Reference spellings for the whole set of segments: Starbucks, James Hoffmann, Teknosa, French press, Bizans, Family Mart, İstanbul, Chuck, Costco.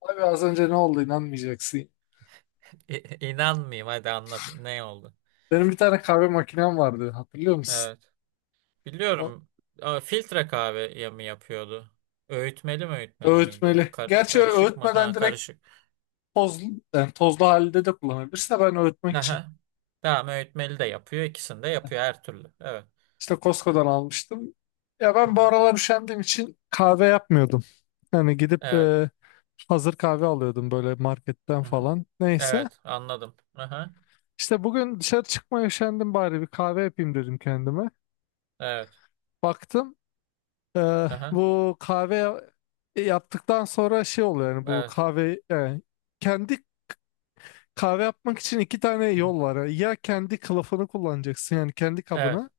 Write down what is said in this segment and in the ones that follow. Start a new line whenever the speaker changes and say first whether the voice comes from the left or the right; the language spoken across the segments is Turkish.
left: Abi, az önce ne oldu, inanmayacaksın.
right: İnanmayayım, hadi anlat, ne oldu?
left: Benim bir tane kahve makinem vardı, hatırlıyor musun?
right: Evet.
left: O
right: Biliyorum. Ama filtre kahve ya mı yapıyordu? Öğütmeli mi, öğütmeli miydi?
left: öğütmeli. Gerçi
right: Karışık mı?
left: öğütmeden
right: Ha,
left: direkt
right: karışık.
left: tozlu, yani tozlu halde de kullanabilirsin de ben öğütmek için
right: Aha. Tamam, öğütmeli de yapıyor. İkisini de yapıyor, her türlü. Evet.
left: işte Costco'dan almıştım. Ya
right: Hı
left: ben
right: hı.
left: bu aralar üşendiğim için kahve yapmıyordum. Yani gidip
right: Evet.
left: hazır kahve alıyordum böyle marketten
right: Hı hı.
left: falan. Neyse.
right: Evet, anladım. Aha.
left: İşte bugün dışarı çıkmaya üşendim, bari bir kahve yapayım dedim kendime.
right: Evet.
left: Baktım. Ee,
right: Aha.
left: bu kahve yaptıktan sonra şey oluyor, yani bu
right: Evet.
left: kahve yani kendi kahve yapmak için iki tane
right: Hı hı.
left: yol var. Ya kendi kılıfını kullanacaksın yani kendi kabını,
right: Evet.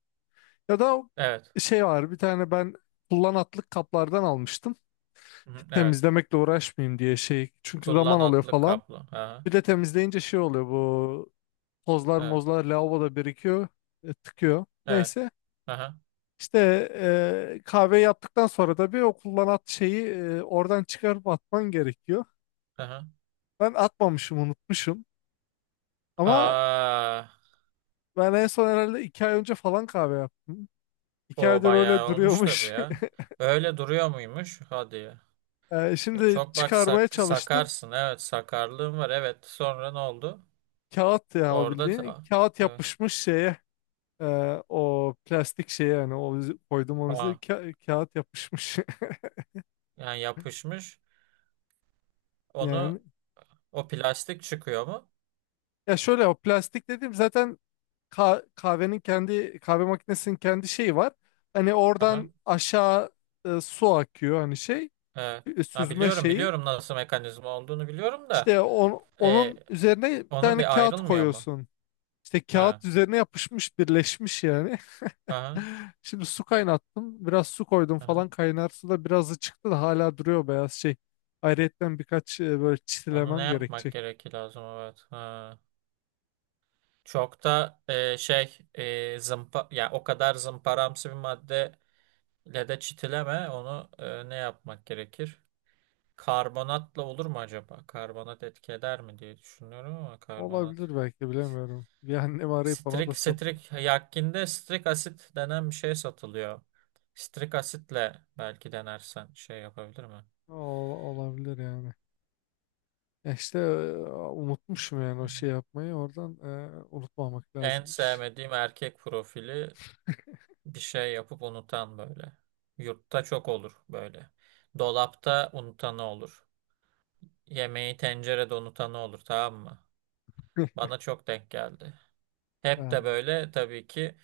left: ya da
right: Evet.
left: şey var, bir tane ben kullanatlık kaplardan almıştım.
right: Hı hı. Evet.
left: Temizlemekle uğraşmayayım diye şey, çünkü zaman alıyor
right: Kullanatlık
left: falan.
right: kaplı. Aha.
left: Bir de temizleyince şey oluyor, bu tozlar
right: Evet.
left: mozlar lavaboda birikiyor, tıkıyor.
right: Evet.
left: Neyse.
right: Aha.
left: İşte kahve yaptıktan sonra da bir o kullanat şeyi oradan çıkarıp atman gerekiyor.
right: Aha.
left: Ben atmamışım, unutmuşum. Ama
right: Aa.
left: ben en son herhalde 2 ay önce falan kahve yaptım. İki
right: O
left: aydır öyle
right: bayağı olmuş tabii
left: duruyormuş.
right: ya. Öyle duruyor muymuş? Hadi ya.
left: Eee,
right: Ya
left: şimdi
right: çok bak,
left: çıkarmaya çalıştım.
right: sakarsın. Evet, sakarlığın var. Evet. Sonra ne oldu?
left: Kağıt ya o,
right: Orada
left: bildiğin. Kağıt
right: evet.
left: yapışmış şeye. O plastik şeye, yani o koydum onu,
right: Aa,
left: Kağıt yapışmış
right: yani yapışmış.
left: yani.
right: Onu, o plastik çıkıyor mu?
left: Ya şöyle, o plastik dedim zaten, kahvenin kendi, kahve makinesinin kendi şeyi var. Hani
right: Aha.
left: oradan aşağı su akıyor, hani şey,
right: Evet. Ha,
left: süzme
right: biliyorum,
left: şeyi.
right: biliyorum nasıl mekanizma olduğunu biliyorum da
left: İşte
right: e,
left: onun üzerine bir
right: onun
left: tane
right: bir
left: kağıt
right: ayrılmıyor mu?
left: koyuyorsun. İşte
right: Ha.
left: kağıt üzerine yapışmış, birleşmiş yani.
right: Aha.
left: Şimdi su kaynattım. Biraz su koydum
right: Aha.
left: falan, kaynar su da birazı çıktı da hala duruyor beyaz şey. Ayrıyetten birkaç böyle
right: Onu ne
left: çitilemem
right: yapmak
left: gerekecek.
right: gerekir, lazım, evet. Ha. Çok da şey, zımpa ya, o kadar zımparamsı bir maddeyle de çitileme onu, ne yapmak gerekir? Karbonatla olur mu acaba? Karbonat etki eder mi diye düşünüyorum, ama karbonat.
left: Olabilir belki, bilemiyorum. Bir annemi arayıp ona da
right: Strik
left: sordum.
right: strik yakkinde strik asit denen bir şey satılıyor. Strik asitle belki denersen şey yapabilir mi?
left: Olabilir yani. Ya işte, unutmuşum yani o
right: Hı.
left: şey yapmayı oradan, unutmamak
right: En
left: lazımmış.
right: sevmediğim erkek profili, bir şey yapıp unutan böyle. Yurtta çok olur böyle. Dolapta unutanı olur. Yemeği tencerede unutanı olur, tamam mı? Bana çok denk geldi. Hep de
left: Ha.
right: böyle, tabii ki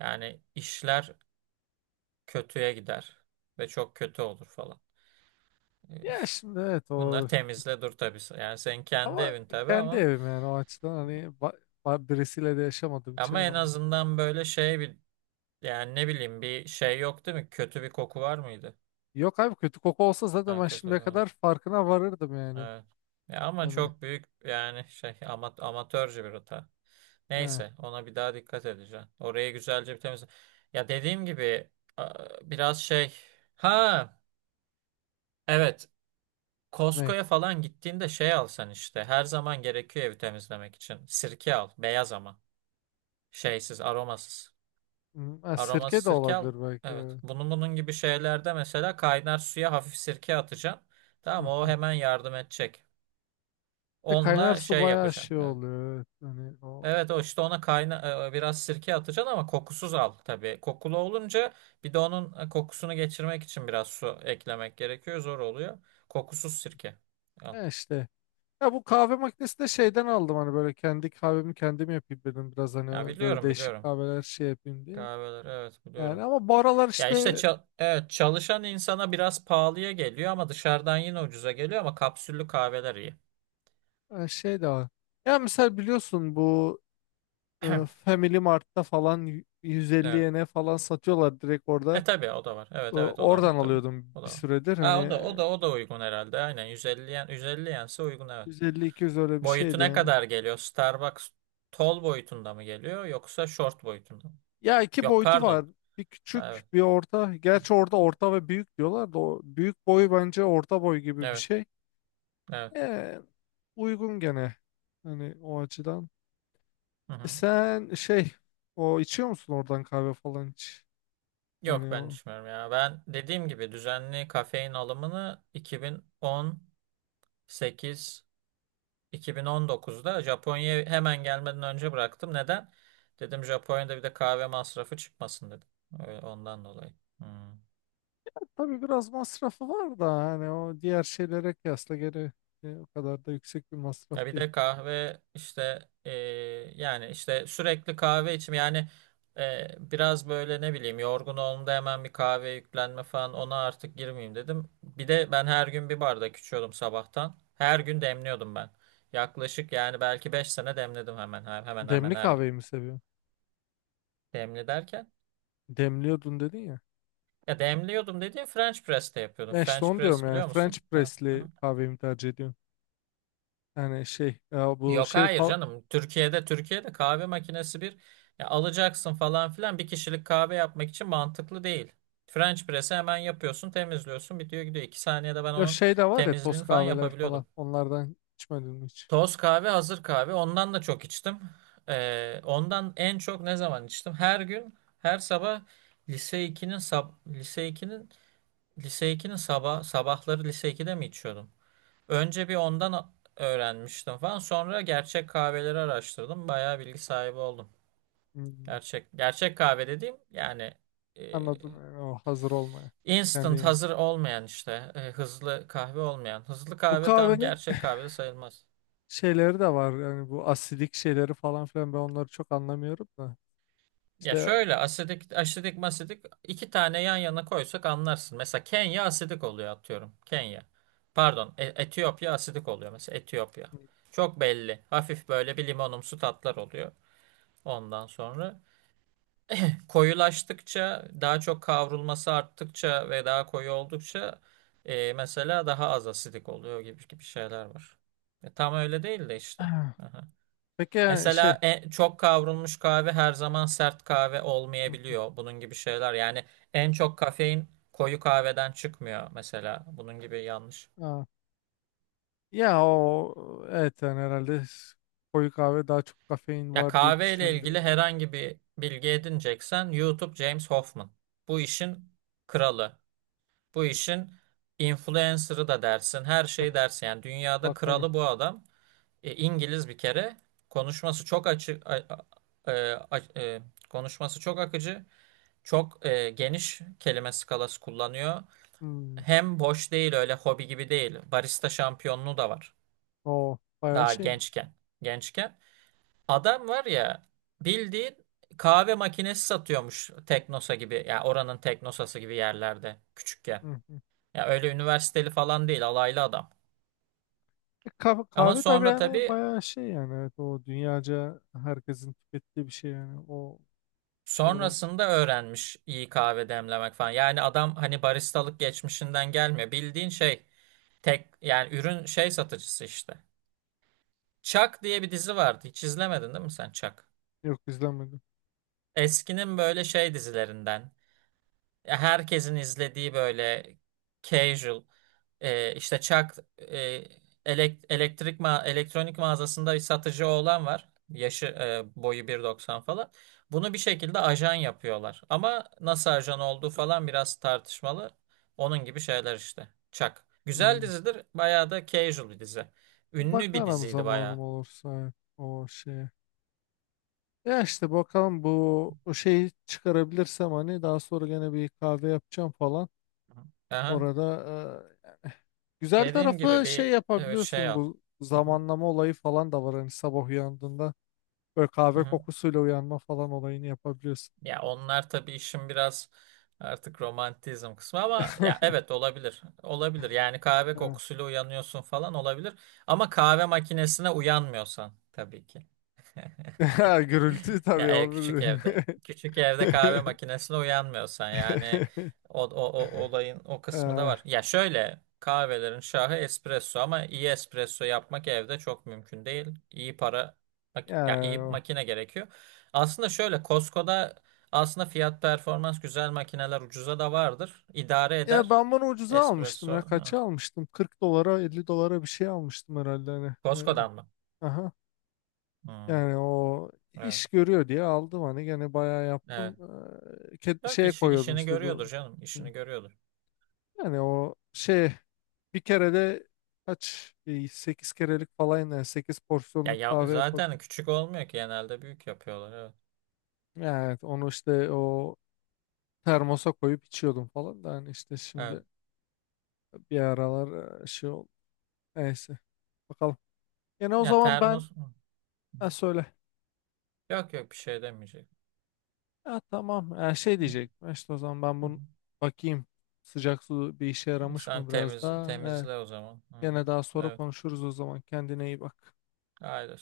right: yani işler kötüye gider ve çok kötü olur falan.
left: Ya şimdi evet
right: Bunları
left: o,
right: temizle dur tabii. Yani senin kendi
left: ama
right: evin tabii,
left: kendi
right: ama
left: evim, yani o açıdan hani, ba- birisiyle de yaşamadığım için
right: ama
left: hani
right: en
left: ama.
right: azından böyle şey bir, yani ne bileyim, bir şey yok değil mi? Kötü bir koku var mıydı?
left: Yok abi, kötü koku olsa zaten
right: Ha,
left: ben
right: kötü.
left: şimdiye kadar farkına varırdım yani.
right: Evet. Ya ama
left: Yani
right: çok büyük yani şey ama, amatörce bir hata.
left: ha,
right: Neyse, ona bir daha dikkat edeceğim. Orayı güzelce bir temizle. Ya dediğim gibi, a- biraz şey. Ha, evet,
left: ne?
right: Costco'ya falan gittiğinde şey alsan, işte her zaman gerekiyor evi temizlemek için. Sirke al, beyaz ama şeysiz, aromasız.
left: Hmm, ha,
right: Aromasız
left: sirke de
right: sirke al.
left: olabilir belki,
right: Evet,
left: evet.
right: bunun gibi şeylerde mesela kaynar suya hafif sirke atacaksın.
left: Hı
right: Tamam, o
left: hı.
right: hemen yardım edecek.
left: De kaynar
right: Onunla
left: su
right: şey
left: bayağı
right: yapacaksın.
left: şey
right: Evet.
left: oluyor, evet. Hani o,
right: Evet, o işte ona biraz sirke atacaksın, ama kokusuz al tabii. Kokulu olunca bir de onun kokusunu geçirmek için biraz su eklemek gerekiyor. Zor oluyor. Kokusuz sirke al.
left: ya işte. Ya bu kahve makinesi de şeyden aldım hani, böyle kendi kahvemi kendim yapayım dedim, biraz
right: Ya
left: hani böyle
right: biliyorum,
left: değişik
right: biliyorum.
left: kahveler şey yapayım diye.
right: Kahveler, evet,
left: Yani
right: biliyorum.
left: ama bu aralar
right: Ya işte
left: işte,
right: evet, çalışan insana biraz pahalıya geliyor ama dışarıdan yine ucuza geliyor, ama kapsüllü kahveler iyi.
left: şey de var. Ya mesela biliyorsun bu, Family Mart'ta falan 150
right: Evet.
left: yene falan satıyorlar direkt orada.
right: E tabii, o da var.
left: E,
right: Evet, evet, o da var
left: oradan
right: tabii.
left: alıyordum
right: O
left: bir
right: da var.
left: süredir
right: Ha, o
left: hani,
right: da, o da, o da uygun herhalde. Aynen, 150 yen, 150 yense uygun, evet.
left: 150-200 öyle bir
right: Boyutu
left: şeydi
right: ne
left: yani.
right: kadar geliyor? Starbucks tall boyutunda mı geliyor, yoksa short boyutunda mı?
left: Ya iki
right: Yok,
left: boyutu var.
right: pardon.
left: Bir
right: Ha,
left: küçük,
right: evet.
left: bir orta. Gerçi orada orta ve büyük diyorlar da, o büyük boyu bence orta boy gibi bir
right: Evet.
left: şey.
right: Evet.
left: E, uygun gene. Hani o açıdan.
right: Hı
left: E
right: hı.
left: sen şey, o içiyor musun oradan kahve falan hiç?
right: Yok,
left: Yani
right: ben
left: o
right: düşünmüyorum ya. Ben dediğim gibi düzenli kafein alımını 2018, 2019'da, Japonya'ya hemen gelmeden önce bıraktım. Neden? Dedim Japonya'da bir de kahve masrafı çıkmasın dedim. Öyle, ondan dolayı. Hı.
left: tabii biraz masrafı var da, hani o diğer şeylere kıyasla gene o kadar da yüksek bir masraf
right: Ya bir
left: değil.
right: de kahve işte, yani işte sürekli kahve içim yani, biraz böyle ne bileyim, yorgun olduğumda hemen bir kahve yüklenme falan, ona artık girmeyeyim dedim. Bir de ben her gün bir bardak içiyordum sabahtan. Her gün demliyordum ben. Yaklaşık yani belki 5 sene demledim, hemen hemen
left: Demli
right: her gün.
left: kahveyi mi seviyorsun?
right: Demli derken,
left: Demliyordun dedin ya.
right: ya demliyordum dediğim French press'te yapıyordum.
left: E işte
right: French
left: onu diyorum
right: press
left: yani,
right: biliyor
left: French
right: musun? Ha.
left: press'li kahveyi mi tercih ediyorsun? Yani şey ya, bu
right: Yok,
left: şey
right: hayır
left: falan,
right: canım. Türkiye'de kahve makinesi bir ya alacaksın falan filan, bir kişilik kahve yapmak için mantıklı değil. French press'i hemen yapıyorsun, temizliyorsun, bitiyor gidiyor. İki saniyede ben
left: ya
right: onun
left: şey de var ya, toz
right: temizliğini falan
left: kahveler falan,
right: yapabiliyordum.
left: onlardan içmedin mi hiç?
right: Toz kahve, hazır kahve. Ondan da çok içtim. Ondan en çok ne zaman içtim? Her gün, her sabah lise iki'nin sab lise iki'nin lise iki'nin sabah sabahları lise iki'de mi içiyordum? Önce bir ondan öğrenmiştim falan. Sonra gerçek kahveleri araştırdım. Bayağı bilgi sahibi oldum.
left: Hmm,
right: Gerçek gerçek kahve dediğim yani, e,
left: anladım, yani o hazır olmayan.
right: instant
left: Kendi
right: hazır olmayan işte, hızlı kahve olmayan. Hızlı
left: Bu
right: kahve tam
left: kahvenin
right: gerçek kahve de sayılmaz.
left: şeyleri de var. Yani bu asidik şeyleri falan filan, ben onları çok anlamıyorum da.
right: Ya
left: İşte
right: şöyle, asidik, masidik iki tane yan yana koysak anlarsın. Mesela Kenya asidik oluyor atıyorum. Kenya. Pardon, Etiyopya asidik oluyor, mesela Etiyopya. Çok belli. Hafif böyle bir limonumsu tatlar oluyor. Ondan sonra koyulaştıkça, daha çok kavrulması arttıkça ve daha koyu oldukça, mesela daha az asidik oluyor gibi gibi şeyler var. E, tam öyle değil de işte. Aha.
left: peki yani şey
right: Mesela çok kavrulmuş kahve her zaman sert kahve olmayabiliyor. Bunun gibi şeyler. Yani en çok kafein koyu kahveden çıkmıyor mesela. Bunun gibi yanlış.
left: ha, ya o evet, yani herhalde koyu kahve daha çok kafein
right: Ya
left: var diye
right: kahve ile
left: düşünülüyor.
right: ilgili herhangi bir bilgi edineceksen, YouTube, James Hoffman. Bu işin kralı. Bu işin influencer'ı da dersin, her şeyi dersin. Yani dünyada
left: Bakarım.
right: kralı bu adam. E, İngiliz bir kere. Konuşması çok açık, a- e, a- e, konuşması çok akıcı. Çok geniş kelime skalası kullanıyor.
left: Hmm,
right: Hem boş değil, öyle hobi gibi değil. Barista şampiyonluğu da var.
left: o bayağı
right: Daha
left: şeymiş.
right: gençken. Gençken. Adam var ya, bildiğin kahve makinesi satıyormuş, Teknosa gibi. Yani oranın Teknosası gibi yerlerde küçükken.
left: Hı hı.
right: Ya öyle üniversiteli falan değil, alaylı adam.
left: Kahve,
right: Ama
left: kahve tabii
right: sonra
left: yani,
right: tabii
left: bayağı şey yani, evet, o dünyaca herkesin tükettiği bir şey yani, o şey var.
right: sonrasında öğrenmiş iyi kahve demlemek falan. Yani adam hani baristalık geçmişinden gelmiyor. Bildiğin şey, tek yani ürün şey satıcısı işte. Chuck diye bir dizi vardı. Hiç izlemedin değil mi sen Chuck?
left: Yok, izlemedim.
right: Eskinin böyle şey dizilerinden. Ya herkesin izlediği böyle casual, işte Çak, elektrik ma elektronik mağazasında bir satıcı oğlan var. Yaşı, boyu 1.90 falan. Bunu bir şekilde ajan yapıyorlar. Ama nasıl ajan olduğu falan biraz tartışmalı. Onun gibi şeyler işte. Çak. Güzel
left: Hmm.
right: dizidir. Bayağı da casual bir dizi. Ünlü bir
left: Bakarım
right: diziydi
left: zamanım
right: bayağı.
left: olursa, evet, o şey. Ya işte bakalım bu, o şeyi çıkarabilirsem hani daha sonra gene bir kahve yapacağım falan.
right: Aha.
left: Orada yani güzel
right: Dediğim
left: tarafı
right: gibi
left: şey
right: bir, evet, şey
left: yapabiliyorsun,
right: al.
left: bu
right: Hı hı.
left: zamanlama olayı falan da var, hani sabah uyandığında böyle
right: Hı
left: kahve
right: hı.
left: kokusuyla uyanma falan olayını yapabiliyorsun.
right: Ya onlar tabii işin biraz artık romantizm kısmı, ama ya, evet, olabilir. Olabilir. Yani kahve
left: Ha.
right: kokusuyla uyanıyorsun falan, olabilir. Ama kahve makinesine uyanmıyorsan tabii ki.
left: Gürültü
right: Ya
left: tabii o.
right: küçük evde. Küçük evde kahve makinesine uyanmıyorsan yani, o olayın o kısmı da
left: Eh,
right: var. Ya şöyle, kahvelerin şahı espresso, ama iyi espresso yapmak evde çok mümkün değil. İyi para ya iyi
left: ya,
right: makine gerekiyor. Aslında şöyle, Costco'da aslında fiyat performans güzel makineler ucuza da vardır. İdare
left: ya
right: eder.
left: ben bunu ucuza almıştım
right: Espresso.
left: ya,
right: Ha.
left: kaça almıştım? 40 dolara 50 dolara bir şey almıştım herhalde hani.
right: Costco'dan mı?
left: Aha.
right: Hmm,
left: Yani o
right: evet.
left: iş görüyor diye aldım hani, gene bayağı
right: Evet.
left: yaptım. Ee, ke-
right: Yok,
left: şeye koyuyordum
right: işini
left: işte
right: görüyordur
left: bu.
right: canım. İşini görüyordur.
left: Yani o şey, bir kere de kaç 8 kerelik falan yani, 8
right: Ya,
left: porsiyonluk kahve yapıyordum.
right: zaten küçük olmuyor ki, genelde büyük yapıyorlar. Evet.
left: Evet, onu işte o termosa koyup içiyordum falan da, hani işte
right: Evet.
left: şimdi bir aralar şey oldu. Neyse, bakalım. Yani o
right: Ya
left: zaman ben,
right: termos,
left: ha, söyle.
right: yok yok, bir şey demeyecek.
left: Ha, tamam, ha, şey
right: Hı.
left: diyecek, işte o zaman ben
right: Hı.
left: bunu bakayım, sıcak su bir işe
right: Hı.
left: yaramış
right: Sen
left: mı biraz daha.
right: temizle o zaman. Hı.
left: Gene daha sonra
right: Evet.
left: konuşuruz o zaman. Kendine iyi bak.
right: Haydi.